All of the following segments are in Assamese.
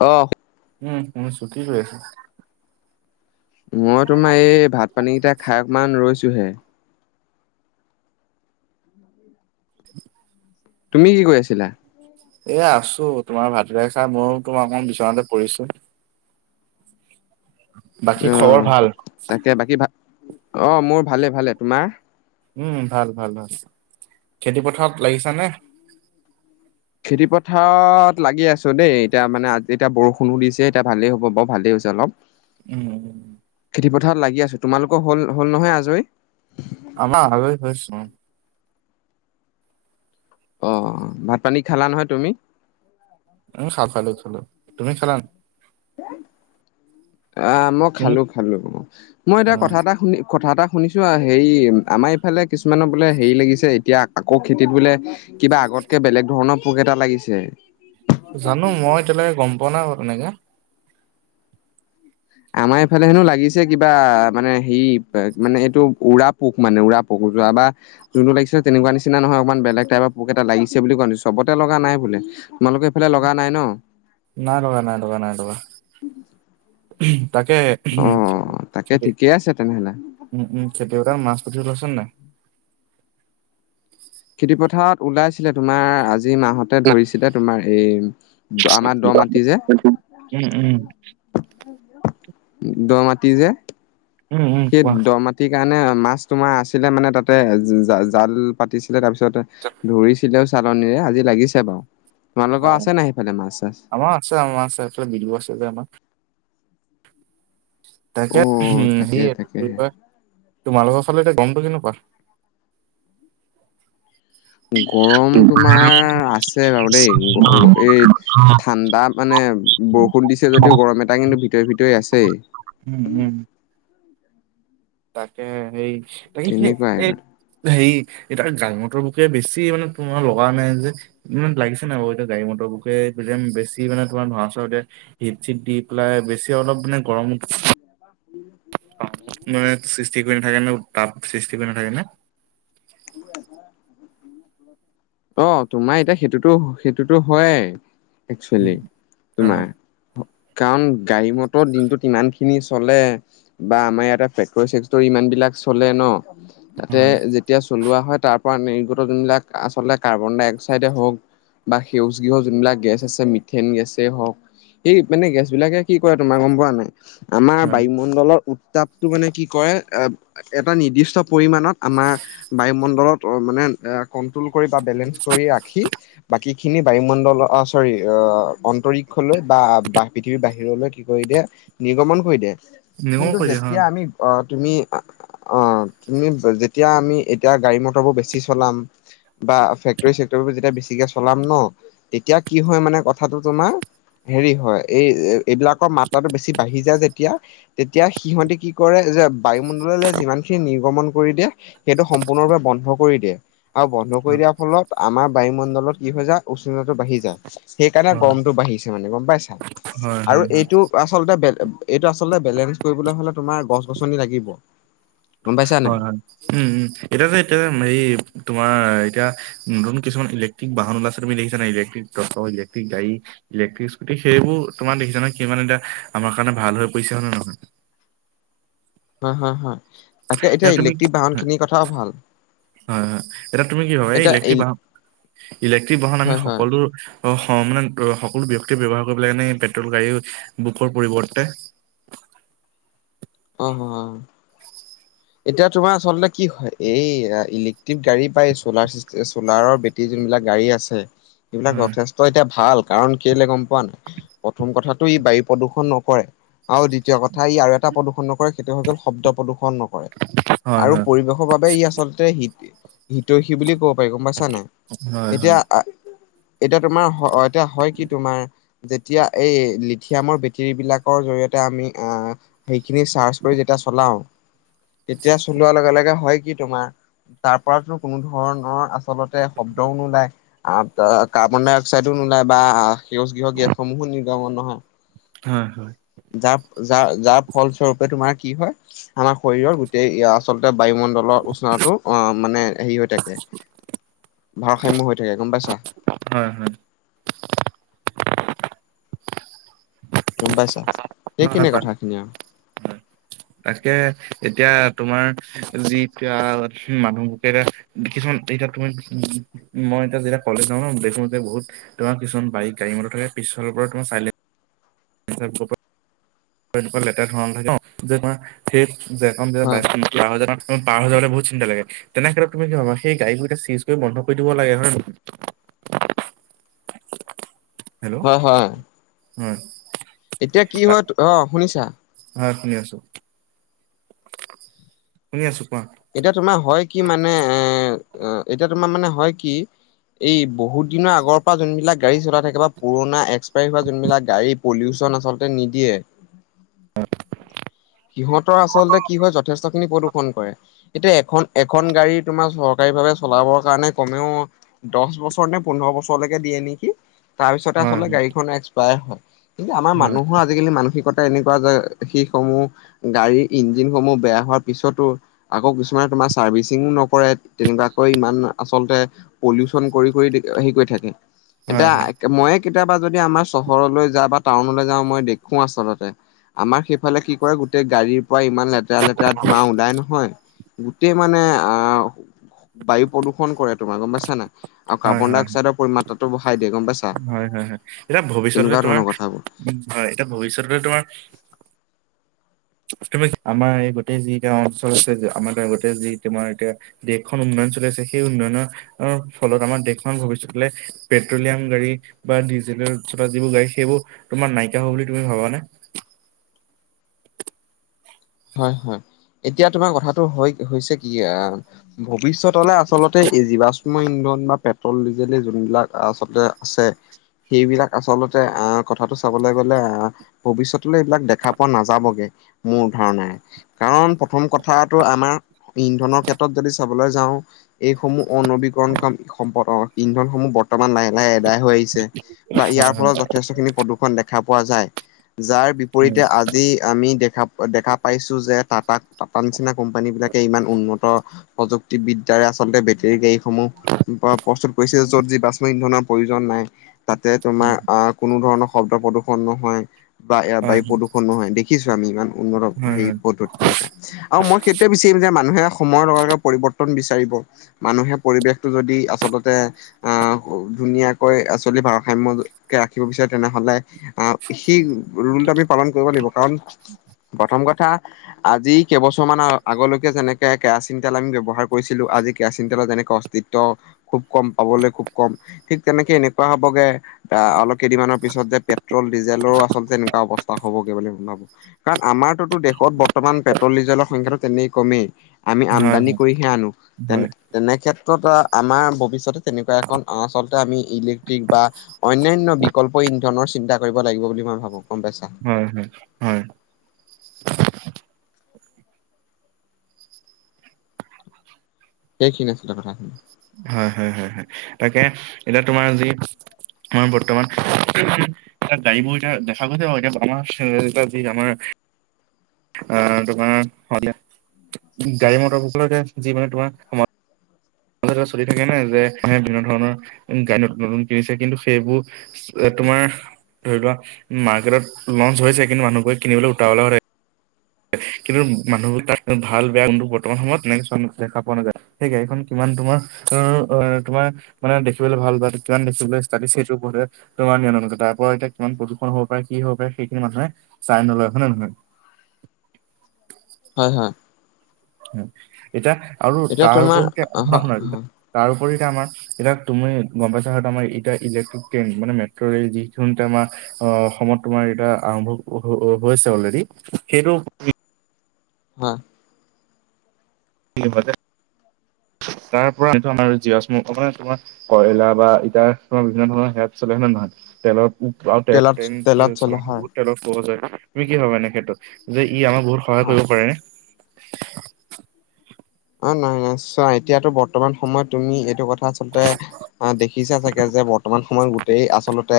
অ', উম, শুনিছো কি কৰি আছা? মই তোমাৰ এই ভাত পানীকেইটা খাই অকমান ৰৈছোঁ হে। [inaudible] তুমি কি কৈ আছিলা? এ আছোঁ তোমাৰ ভাতকেইটা খাই ময়ো তোমাৰ অকমান বিচনাতে পৰিছো। বাকী অহ খবৰ ভাল? তাকে বাকী ভা অ', মোৰ ভালে ভালে তোমাৰ? উম, ভাল - ভাল - ভাল, খেতি পথাৰত লাগিছা নে? খেতি পথাৰত লাগি আছোঁ দেই এতিয়া মানে আ, এতিয়া বৰষুণো দিছে এতিয়া ভালেই হ'ব বাৰু ভালেই হৈছে অলপ। উম, খেতি পথাৰত লাগি আছোঁ তোমালোকৰ হ'ল, হ'ল, নহয় আজৰি? আমাৰ হৈ [unintelligible] অ', ভাত পানী খালা নহয় তুমি? আমি খা খালো থলো তুমি খালা নে? আ, মই তুমি খালো - খালো, মই এতিয়া কথা অ'। এটা শুনি কথা এটা শুনিছোঁ আ, হেৰি আমাৰ ইফালে কিছুমানৰ বোলে হেৰি লাগিছে এতিয়া আকৌ খেতিত বোলে কিবা আগতকে বেলেগ ধৰণৰ পোক এটা লাগিছে। জানো মই এতিয়ালৈকে গম পোৱা নাই বাৰু তেনেকে আমাৰ এইফালে হেনু লাগিছে কিবা মানে হেৰি মানে এইটো উৰাপ পোক মানে উৰা পোক, যোৱা বাৰ যোনটো লাগিছে তেনেকুৱা নিচি নহয়, অকমান বেলেগ টাইপৰ পোক এটা লাগিছে বুলি কোৱা [unintelligible] চবতে লগা নাই বোলে। তোমালোকে এইফালে লগা নাই ন? নাই লগা, নাই লগা, নাই লগা, তাকেহে অ' তাকে ঠিকেই আছে তেনেহলে। উম, উম, খেতি পথাৰত মাছ পুথি ওলাইছে নাই? খেতি পথাৰত ওলাইছিলে তোমাৰ আজি মাহত ধৰিছিলে তোমাৰ এই আমাৰ দহ মাটি যে উম, উম। দহ মাটি যে, উম উম সেই কোৱা। দহ মাটি টি কাৰণে মাছ তোমাৰ আছিলে মানে, তাতে জা- জাল পাতিছিলে তাৰপিছত ধৰিছিলেও চালনিৰে আজি লাগিছে বাৰু। তোমালোকৰ হয় আছে নাই সেইফালে মাছ চাছ? আমাৰ আছে আমাৰ আছে এইফালে বিলু আছে যে আমাৰ। তাকে, অ', উম, সি তাকে এইটো কি তাকেহে। কয় তোমালোকৰ ফালে এতিয়া গৰমটো কেনেকুৱা? গৰম তোমাৰ আছে বাৰু দেই, এই ঠাণ্ডা মানে, বৰষুণ দিছে যদি গৰম এটা কিন্তু ভিতৰি ভিতৰি আছেই। উম, উম। তাকেসে সেই, তাকেই কি তেনেকুৱাই সেই হেৰি এতাৰ দাঙৰটোৰ মোখে বেছি মানে তোমাৰ লগা নাই যে। হিমানে, লাগিছে নাই বাৰু এতিয়া গাড়ী মটৰ বুকে বেছি মানে, তোমাৰ ধোৱা চোৱা উলিয়াই। হিট চট দি পেলাই, বেছি অলপ মানে, গৰমত [unintelligible] অ আমাৰ ইয়াত সৃষ্টি কৰি নাথাকে নে উত্তপ সৃষ্টি কৰি নাথাকে নে। [unintelligible] অ', তোমাৰ এতিয়া সেইটোতো সেইটোতো হয়েই একচুৱেলি উম তোমাৰ। হয় কাৰণ, গাড়ী মটৰ দিনটোত ইমান খিনি চলে বা, আমাৰ ইয়াতে ফেক্টৰী চেক্টৰী ইমান বিলাক চলে ন' তাতে হয় যেতি তেতিয়া চলোৱা হয়, তাৰ পৰা নিৰ্গত যিবিলাক, আচলতে কাৰ্বন ডাই-অক্সাইডেই হওক বা সেউজ গৃহ যোনবিলাক গেছ আছে, মিথেন গেছেই হওক সেই মানে, গেছ বিলাকে কি কৰে তোমাৰ গম পোৱা নাই? আমাৰ হয় বায়ুমণ্ডলৰ উত্তাপটো মানে, কি কৰে এ এটা নিৰ্দিষ্ট পৰিমাণত আমাৰ বায়ুমণ্ডলত মানে এ কন্ট্ৰল কৰি বা বেলেঞ্চ কৰি ৰাখি, বাকী খিনি বায়ুমণ্ডল অ', চৰি অন্তৰীক্ষলৈ বা পৃথিৱীৰ বাহিৰলৈ কি কৰি দিয়ে নিৰ্গমন কৰি দিয়ে। নিৰ্মল কিন্তু কৰি দিয়ে হয় যেতিয়া আমি অ', তুমি, আ অ', তুমি যেতিয়া আমি এতি এতিয়া গাড়ী মটৰ বোৰ বেছি চলাম। বা ফেক্টৰী চেক্টৰি যেতিয়া বেছিকে চলাম ন', তেতিয়া কি হয় মানে, কথাটো তোমাৰ হেৰি হয় এই এইবিলাকৰ মাত্ৰাটো বেছি বাঢ়ি যায়, যেতিয়া তেতিয়া সিহঁতে কি কৰে যে বায়ুমণ্ডললৈ যিমান খিনি নিৰ্গমন কৰি দিয়ে, সেইটো স সম্পূৰ্ণৰূপে বন্ধ কৰি দিয়ে, আৰু বন্ধ কৰি হয় দিয়াৰ ফলত আমাৰ বায়ুমণ্ডলত কি হয় যায় উষ্ণতা তো বাঢ়ি যায়, সেইকাৰণে হয় গৰমতটো বাঢ়িছে মানে গম পাইছা। হয় আৰু হয় হয়। এইটো আ আচলতে, এইটো আচলতে বেলেঞ্চ কৰিবলৈ হলে তোমাৰ গছ গছনি লাগিব। গম পাইছা নাই? হয় হয়। উম, উম এতিয়া তো এইটো হেৰি তোমাৰ এতিয়া নতুন কিছুমান ইলেকট্ৰিক বাহন ওলাইছে, তুমি দেখিছানে নাই ইলেক্টিক [unintelligible] ইলেক্টিক গাড়ী। ইলেক্ট্ৰিক স্কুটি, সেইবোৰ তোমাৰ দেখিছা নহয়, কিমান এতিয়া আমাৰ কাৰণে ভাল হৈ পৰিছে হয় নে নহয়? হয় হয় হয়। তাকে এতিয়া তুমি ইলেক্ট্ৰিক বাহন হয় খিনিৰ কথাও ভাল। হয় হয়। এতিয়া তুমি কি ভাবা এই এতিয়া ইলেক্ট্ৰিক ইল বাহন- ইলেক্ট্ৰিক বাহন আমি হয় হয় সকলো অ', সমানে সকলো ব্যক্তিয়ে ব্যৱহাৰ কৰিব লাগেনে পেট্ৰল গাড়ী বুকৰ পৰিৱৰ্তে? অ', হয়', হয়,। এতিয়া, তোমাৰ আচলতে কি হয়, এই ইলেক্ট্ৰিক গাড়ী বা এই চলাৰ চিষ্টে চলাৰৰ বেট বাকি যোনবিলাক গাড়ী আছে সেইবিলাক হয় যথেষ্ট এতিয়া ভাল, কাৰণ কেলে গম পোৱা নাই? প্ৰথম কথাটো ই বায়ু প্ৰদূষণ নকৰে। আৰু দ্বিতীয় কথা ই আৰু এটা প্ৰদূৰণ নকৰে, সেইটো হৈ গল শব্দ প্ৰদূৰণ নকৰে। হয় আৰু পৰিৱেশৰ বাবে ই আচলতে হি হিতয়ষী বুলি কব পাৰি গম পাইছা নাই, হয় হয় এতিয়া হয় আ এতিয়া তোমাৰ এতিয়া হয় কি তোমাৰ যেতিয়া এই লিথিয়ামৰ বেটেৰী বিলাকৰ জৰিয়তে আমি আ সেইখিনি চাৰ্চ কৰি যেতিয়া চলাও তেতিয়া চলোৱাৰ লগে লগে হয় কি তোমাৰ তাৰ পৰাতো কোনো ধৰণৰ আচলতে শব্দও নোলায়। আহ দা কাৰ্বন ডাই অক্সাইডো নোলায় বা সেউজ গৃহ গেছসমূহো নিৰ্গমন নহয়। হয়ঁ হয়ঁ। যাৰ যা যাৰ ফলস্বৰূপে তোমাৰ কি হয় আমাৰ শৰীৰৰ গোটেই আচলতে বায়ুমণ্ডল তলত উচনা টো অ মানে হেৰি হৈ থাকে ভাৰসাম্য হৈ থাকে গম পাইছা। হয়ঁ হয়ঁ। [inaudible] গম পাইছা হয় হয় সেইখনে হয় কথাখিনি আৰু। হয় তাকে এতিয়া তোমাৰ যিতিয়া মানুহ তেৰায়া কিছুমান এতিয়া তমি মই এতিয়া যেতিয়া কলেজ যাওঁ ন দেখো যে বহুত। তোমাৰ কিছুমান বাৰী গাড়ী মটৰ থাকে পিছফালৰ পৰা তোমাৰ চাইলেন কৰবাত লেতেৰা ধোৱা উলাই থাকে ন সেই যে মই হয় বাইক খন পাৰ যান পাৰ হৈ যাবলৈ বহত চিন্তা লাগে। তেনে ক্ষেত্ৰত তুমি কি ভাবা সেই গাড়ীবোৰটা চিজ কৰি বন্ধ কৰি দিব লাগে হয় নহয়। হেলৌ! হয় হয় হয়ঁ। এতিয়া কি হয়ঁ অ শুনিছা। হয়ঁ শুনি আছো। শুনি আছো কোৱা। এতিয়া তোমাৰ হয় কি মানে এ এতিয়া তোমাৰ মানে হয় কি? এই বহুত দিনৰ আগৰ পৰা যোনবিলাক গাড়ী চলাই থাকে বা পুৰণা এক্সপায়াৰী হোৱা যোনবিলাক গাড়ী পলিউচন আচলতে নিদিয়ে। সিহঁতৰ আচলতে কি হয় যথেষ্ট খিনি প্ৰদূৰষন কৰে এতিয়া এখন এখন গাড়ী তোমাৰ চ গাড়ী ভাৱে চলাবৰ কাৰণে কমেও দহ বছৰ নে পোন্ধৰ বছৰলৈকে দিয়ে নেকি? তাৰ পিছতে হয় আচলতে গাড়ীখন এক্সপায়াৰ হয়। কিন্তু আমাৰ হয় মানুহৰ- আজিকালি মানসিকতা এনেকুৱা যে শিশসমূহ। গাড়ীৰ ইঞ্জিনসমূহ বেয়া হোৱাৰ পিছতো আকৌ কিছুমানে তোমাৰ চাৰ্ভিচিং নকৰে। তেনেকুৱাকৈ ইমান আচলতে পলিউচন কৰি কৰি হেৰি কৰি থাকে। হয় হয় এতিয়া- মইয়ে কেতিয়াবা যদি আমাৰ চহৰলৈ যাও বা টাউনলৈ যাওঁ মই দেখো আচলতে। আমাৰ সেইফালে কি কৰে- সেই গাড়ীৰ পৰা ইমান লেতেৰা লেতেৰা ধোৰা ওলাই নহয় গোটেই মানে আহ! বায়ু প্ৰদূষণ কৰে তোমাৰ গম পাইছা আৰু কাৰ্বন ডাই অক্সাইডৰ পৰিমাত্ৰাটো বঢ়াই দিয়ে গম পাইছা। হয়ঁ হয়ঁ হয়ঁ এতিয়া ভৱিষ্যতে তেনেকুৱা তোমাৰ ধৰণৰ কথাবোৰ উমঁ হয়ঁ এতিয়া ভৱিষয়তে তোমাৰ- তুমি আমাৰ এই গোটেই যি গাওঁ অঞ্চল আছে আমাৰ ত গোতেই যি তোমাৰ এতিয়া- দেশখন উন্নয়ন চলি আছে সেই উন্নয়নৰ- অঁ ফলত আমাৰ দেশখন ভৱিষ্যতলৈ পেট্ৰলিয়াম গাড়ী। বা ডিজেলৰ যিবোৰ গাড়ী সেইবোৰ তোমাৰ নাইকিয় হ'ব বুলি তুমি ভাবানে? হয়ঁ হয়ঁ এতিয়া তোমাৰ কথাটো হয় হৈছে কি আ- ভৱিষ্যত আচলতে এই জীৱাশ্ম ইন্ধন বা পেট্ৰল ডিজেল যোনবিলাক আচলতে আছে। সেইবিলাক আচলতে আহ কথাটো চাবলৈ গ'লে আহ। ভৱিষ্যতলৈ এইবিলাক দেখা পোৱা নাযাবগে মোৰ। ধৰণাই কাৰণ প্ৰথম কথাটো আমাৰ ইন্ধনৰ ক্ষেত্ৰত যদি চাবলৈ যাওঁ- এইসমূহ অনবীকৰণ সম্পদ ইন্ধনসমূহ বৰ্ত বৰ্তমান লাহে লাহে এদাই হৈ আহিছে বা ইয়াৰ হয় হয় ফলত যথেষ্ট খিনি প্ৰদূষণ দেখা- দেখা পোৱা যায় যাৰ বিপৰীতে উম আজি আমি দেখা- দেখা পাইছো যে টাটা টা নিচিনা কোম্পানী বিলাকে ইমান উন্নত! প্ৰযুক্তিবিদ্যাৰে আচলতে বেটেৰী গাড়ীত সমূহ প্ৰস্তুত কৰিছে য'ত যি বাচ ইন্ধনৰ প্ৰয়োজন নাই তাতে তোমাৰ উম আহ- কোনো ধৰণৰ শব্দ প্ৰদূষণ নহয় বা এয়াৰ হয় বায়ু প্ৰদূৰণ নহয় দেখিছো আমি ইমান। [unintelligible] আৰু মই সেইটোয়ে বিচাৰিম যে মানুহে সময়ৰ লগে লগে পৰিৱৰ্তন বিচাৰিব। মানুহে পৰিৱেশটো যদি আচলতে আহ ধুনীয়াকৈ আ চলিব ভাৰসাম্যকে ৰাখিব বিচাৰে তেনেহলে। আহ সেই ৰুলটো আমি পালন কৰিব লাগিব। কাৰণ প্ৰথম কথা আজি কেইবছৰমান আগলৈকে যেনেকে কেৰাচিন তেল আমি ব্যৱহাৰ কৰিছিলো আজি কেৰাচিন তেলৰ যেনেকে খুব কম পাবলৈ খুব কম ঠিক তেনেকে এনেকুৱা হবগে অলপ কেইদিনমানৰ পিছত যে পেট্ৰল ডিজেলৰো আচলতে এনেকুৱা অৱস্থা হবগৈ বুলি মই ভাবো। কাৰণ আমাৰতোতো দেশত বৰ্তমান পেট্ৰল ডিজেলৰ সংখ্যাটো তেনে কমেই। আমি আমদানি হয় কৰিহে আনো তেনে হয় তেনে ক্ষেত্ৰত আমাৰ ভৱিষ্যতে তেনেকুৱা এখন আচলতে আমি ইলেক্ট্ৰিক বা অনান্য বিকল্প ইন্ধনৰ চিন্তা কৰিব লাগিব বুলি মই ভাবো। গম পাইছা? হয় হয় হয়। সেইখিনি আছিলে কথা। হয় হয় হয় হয় তাকে এতিয়া তোমাৰ যি মৰ বৰ্তমান এটা গাড়ী বোৰ এতিয়া দেখা গৈছে এ আমাৰ যি এ আমাৰ অ তোমাৰ হ গাড়ী মটৰ বুক যি মানে তোমাৰ কথাটা চলি থাকে নে যে বিভিন্ন ধৰণৰ গাড়ী নতুন নতুন কিনিছে কিন্তু সেইবোৰ তোমাৰ ধৰি লোৱা মাৰ্কেটত লঞ্চ হৈছে, কিন্তু মানুহবোৰে কিনিবলৈ উটাবলা কিন্তু মানুহবোৰ তাত ভাল বেয়া কিন্তু বৰ্তমান সময়ত তেনেক দেখা পোৱা নাযায়। সেই গাড়ীখন কিমান তোমাৰ এ তোমাৰ মানে দেখিবলৈ ভাল পায় কিমান দেখিবলৈ স্তব্লিছ সেইটো ওপৰতে তোমাৰ নিয়ে তাৰ পৰা এতিয়া কিমান প্ৰদূষণ হব পাৰে কি হব পাৰে সেইখিনি মানুহে চাই নলয় হয় না নহয়? হয় হয়। এতিয়া আৰু এতিয়া তোমাৰ তাৰওপৰিতে শুনা হয় শুনা হয় তাৰোপৰি আমাৰ এতিয়া তুমি গম পাইছা আমাৰ এতিয়া ইলেক্ট্ৰিক ট্ৰেইন মানে মেট্ৰ ৰেল যি আমাৰ অ অসমত তোমাৰ এতিয়া আৰম্ভ হৈছে অলৰেডি। সেইটো [unintelligible] [unintelligible] তাৰ পৰা আমাৰ [unintelligible] তোমাৰ কইলা বা ইতা বিভিন্ন ধৰণৰ হেয়াত চলেনে নে নহয় তেলৰ তেলত তেলত চলে হয় [unintelligible] কোৱা যায় তুমি কি ভাবা এনে ক্ষেএত? যে ই আমাক বহুত সহায় হয় কৰিব পাৰে নে? অ নাই নাই চোৱা এতিয়াতো বৰ্তমান সময়ত তুমি এইটো কথা আচলতে আহ দেখিছো চাগে যে বৰ্তমান সময়ত গোটেই আচলতে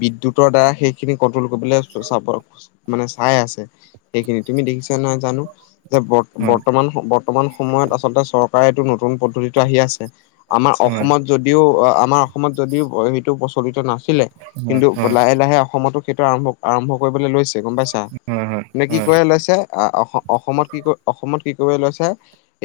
বিদ্যুতৰ দ্বাৰা সেই সেইখিনি কন্ট্ৰল কৰিবলৈ মানে চাই আছে সেইখিনি তুমি দেখিছা নই জানো যে হয় বৰ্তমান বৰ্তমান সময়ত আচলতে চৰকাৰে এইটো নতুন পদ্ধতিটো আহি আছে। আমাৰ হয় অসমত যদিও আমাৰ অসমত যদিও সেইটো প্ৰচলিত নাছিলে। হয় কিন্তু হয় লাহে লাহে অসমতো সেইটো আৰম্ভ আৰম্ভ কৰিবলৈ লৈছে। গম পাইছা হয় নে হয় কি হয় কৰি লৈছে অসমত কি কৰি অসমত কি কৰি লৈছে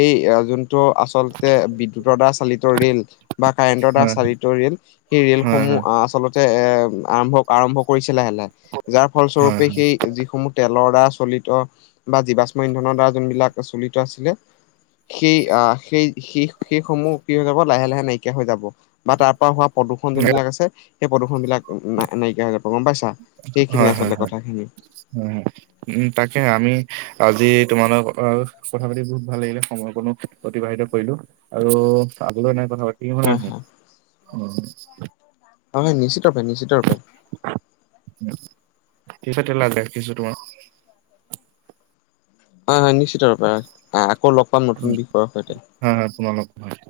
এই যোনটো আচলতে বিদ্যুতৰ দ্বাৰা চালিত ৰেল। বা কাৰেন্টৰ দ্বাৰা হয় চালিত ৰেল সেই হয় ৰেলসমূহ আহ আচলতে এ আৰম্ভ আৰম্ভ কৰিছে লাহে লাহে যাৰ হয় হয় ফলস্বৰূপে সেই যিসমূহ তেলৰ দ্বাৰা চলিত বা জীৱাশ্ম ইন্ধনৰ দ্বাৰা যোনবিলাক চলিত আছিলে। সেই আঁহ', সেই, সেই-সেইসমূহ কি হৈ যাব লাহে-লাহে নাইকিয়া হৈ যাব, বা তাৰ পৰা হোৱা- প্ৰদূষণ যোন হয়। বিলাক আছে সেই প্ৰদূষণ বিলাক- নাইকিয়া হৈ যাব গম পাইছা সেইখিনি আচলতে কথাখিনি। উমঁহ। উমঁ তাকে আমি আজি তোমাৰ লগত কথা পাতি বহুত ভাল লাগিলে, সময় কনো- অতিবাহিত কৰিলো, আৰু আগলৈ নাই কথা পাতিম হয় হা নহয়। হয়-হয়, নিশ্চিত ৰূপে, নিশ্চিত ৰূপে। পিছতে লাগে ৰাখিছো তোমাৰ। হয়-হয় নিশ্চিত ৰূপে, আকৌ লগ পাম নতুন বিষয়ৰ সৈতে। হয়-হয় তোমালোকৰ কথা।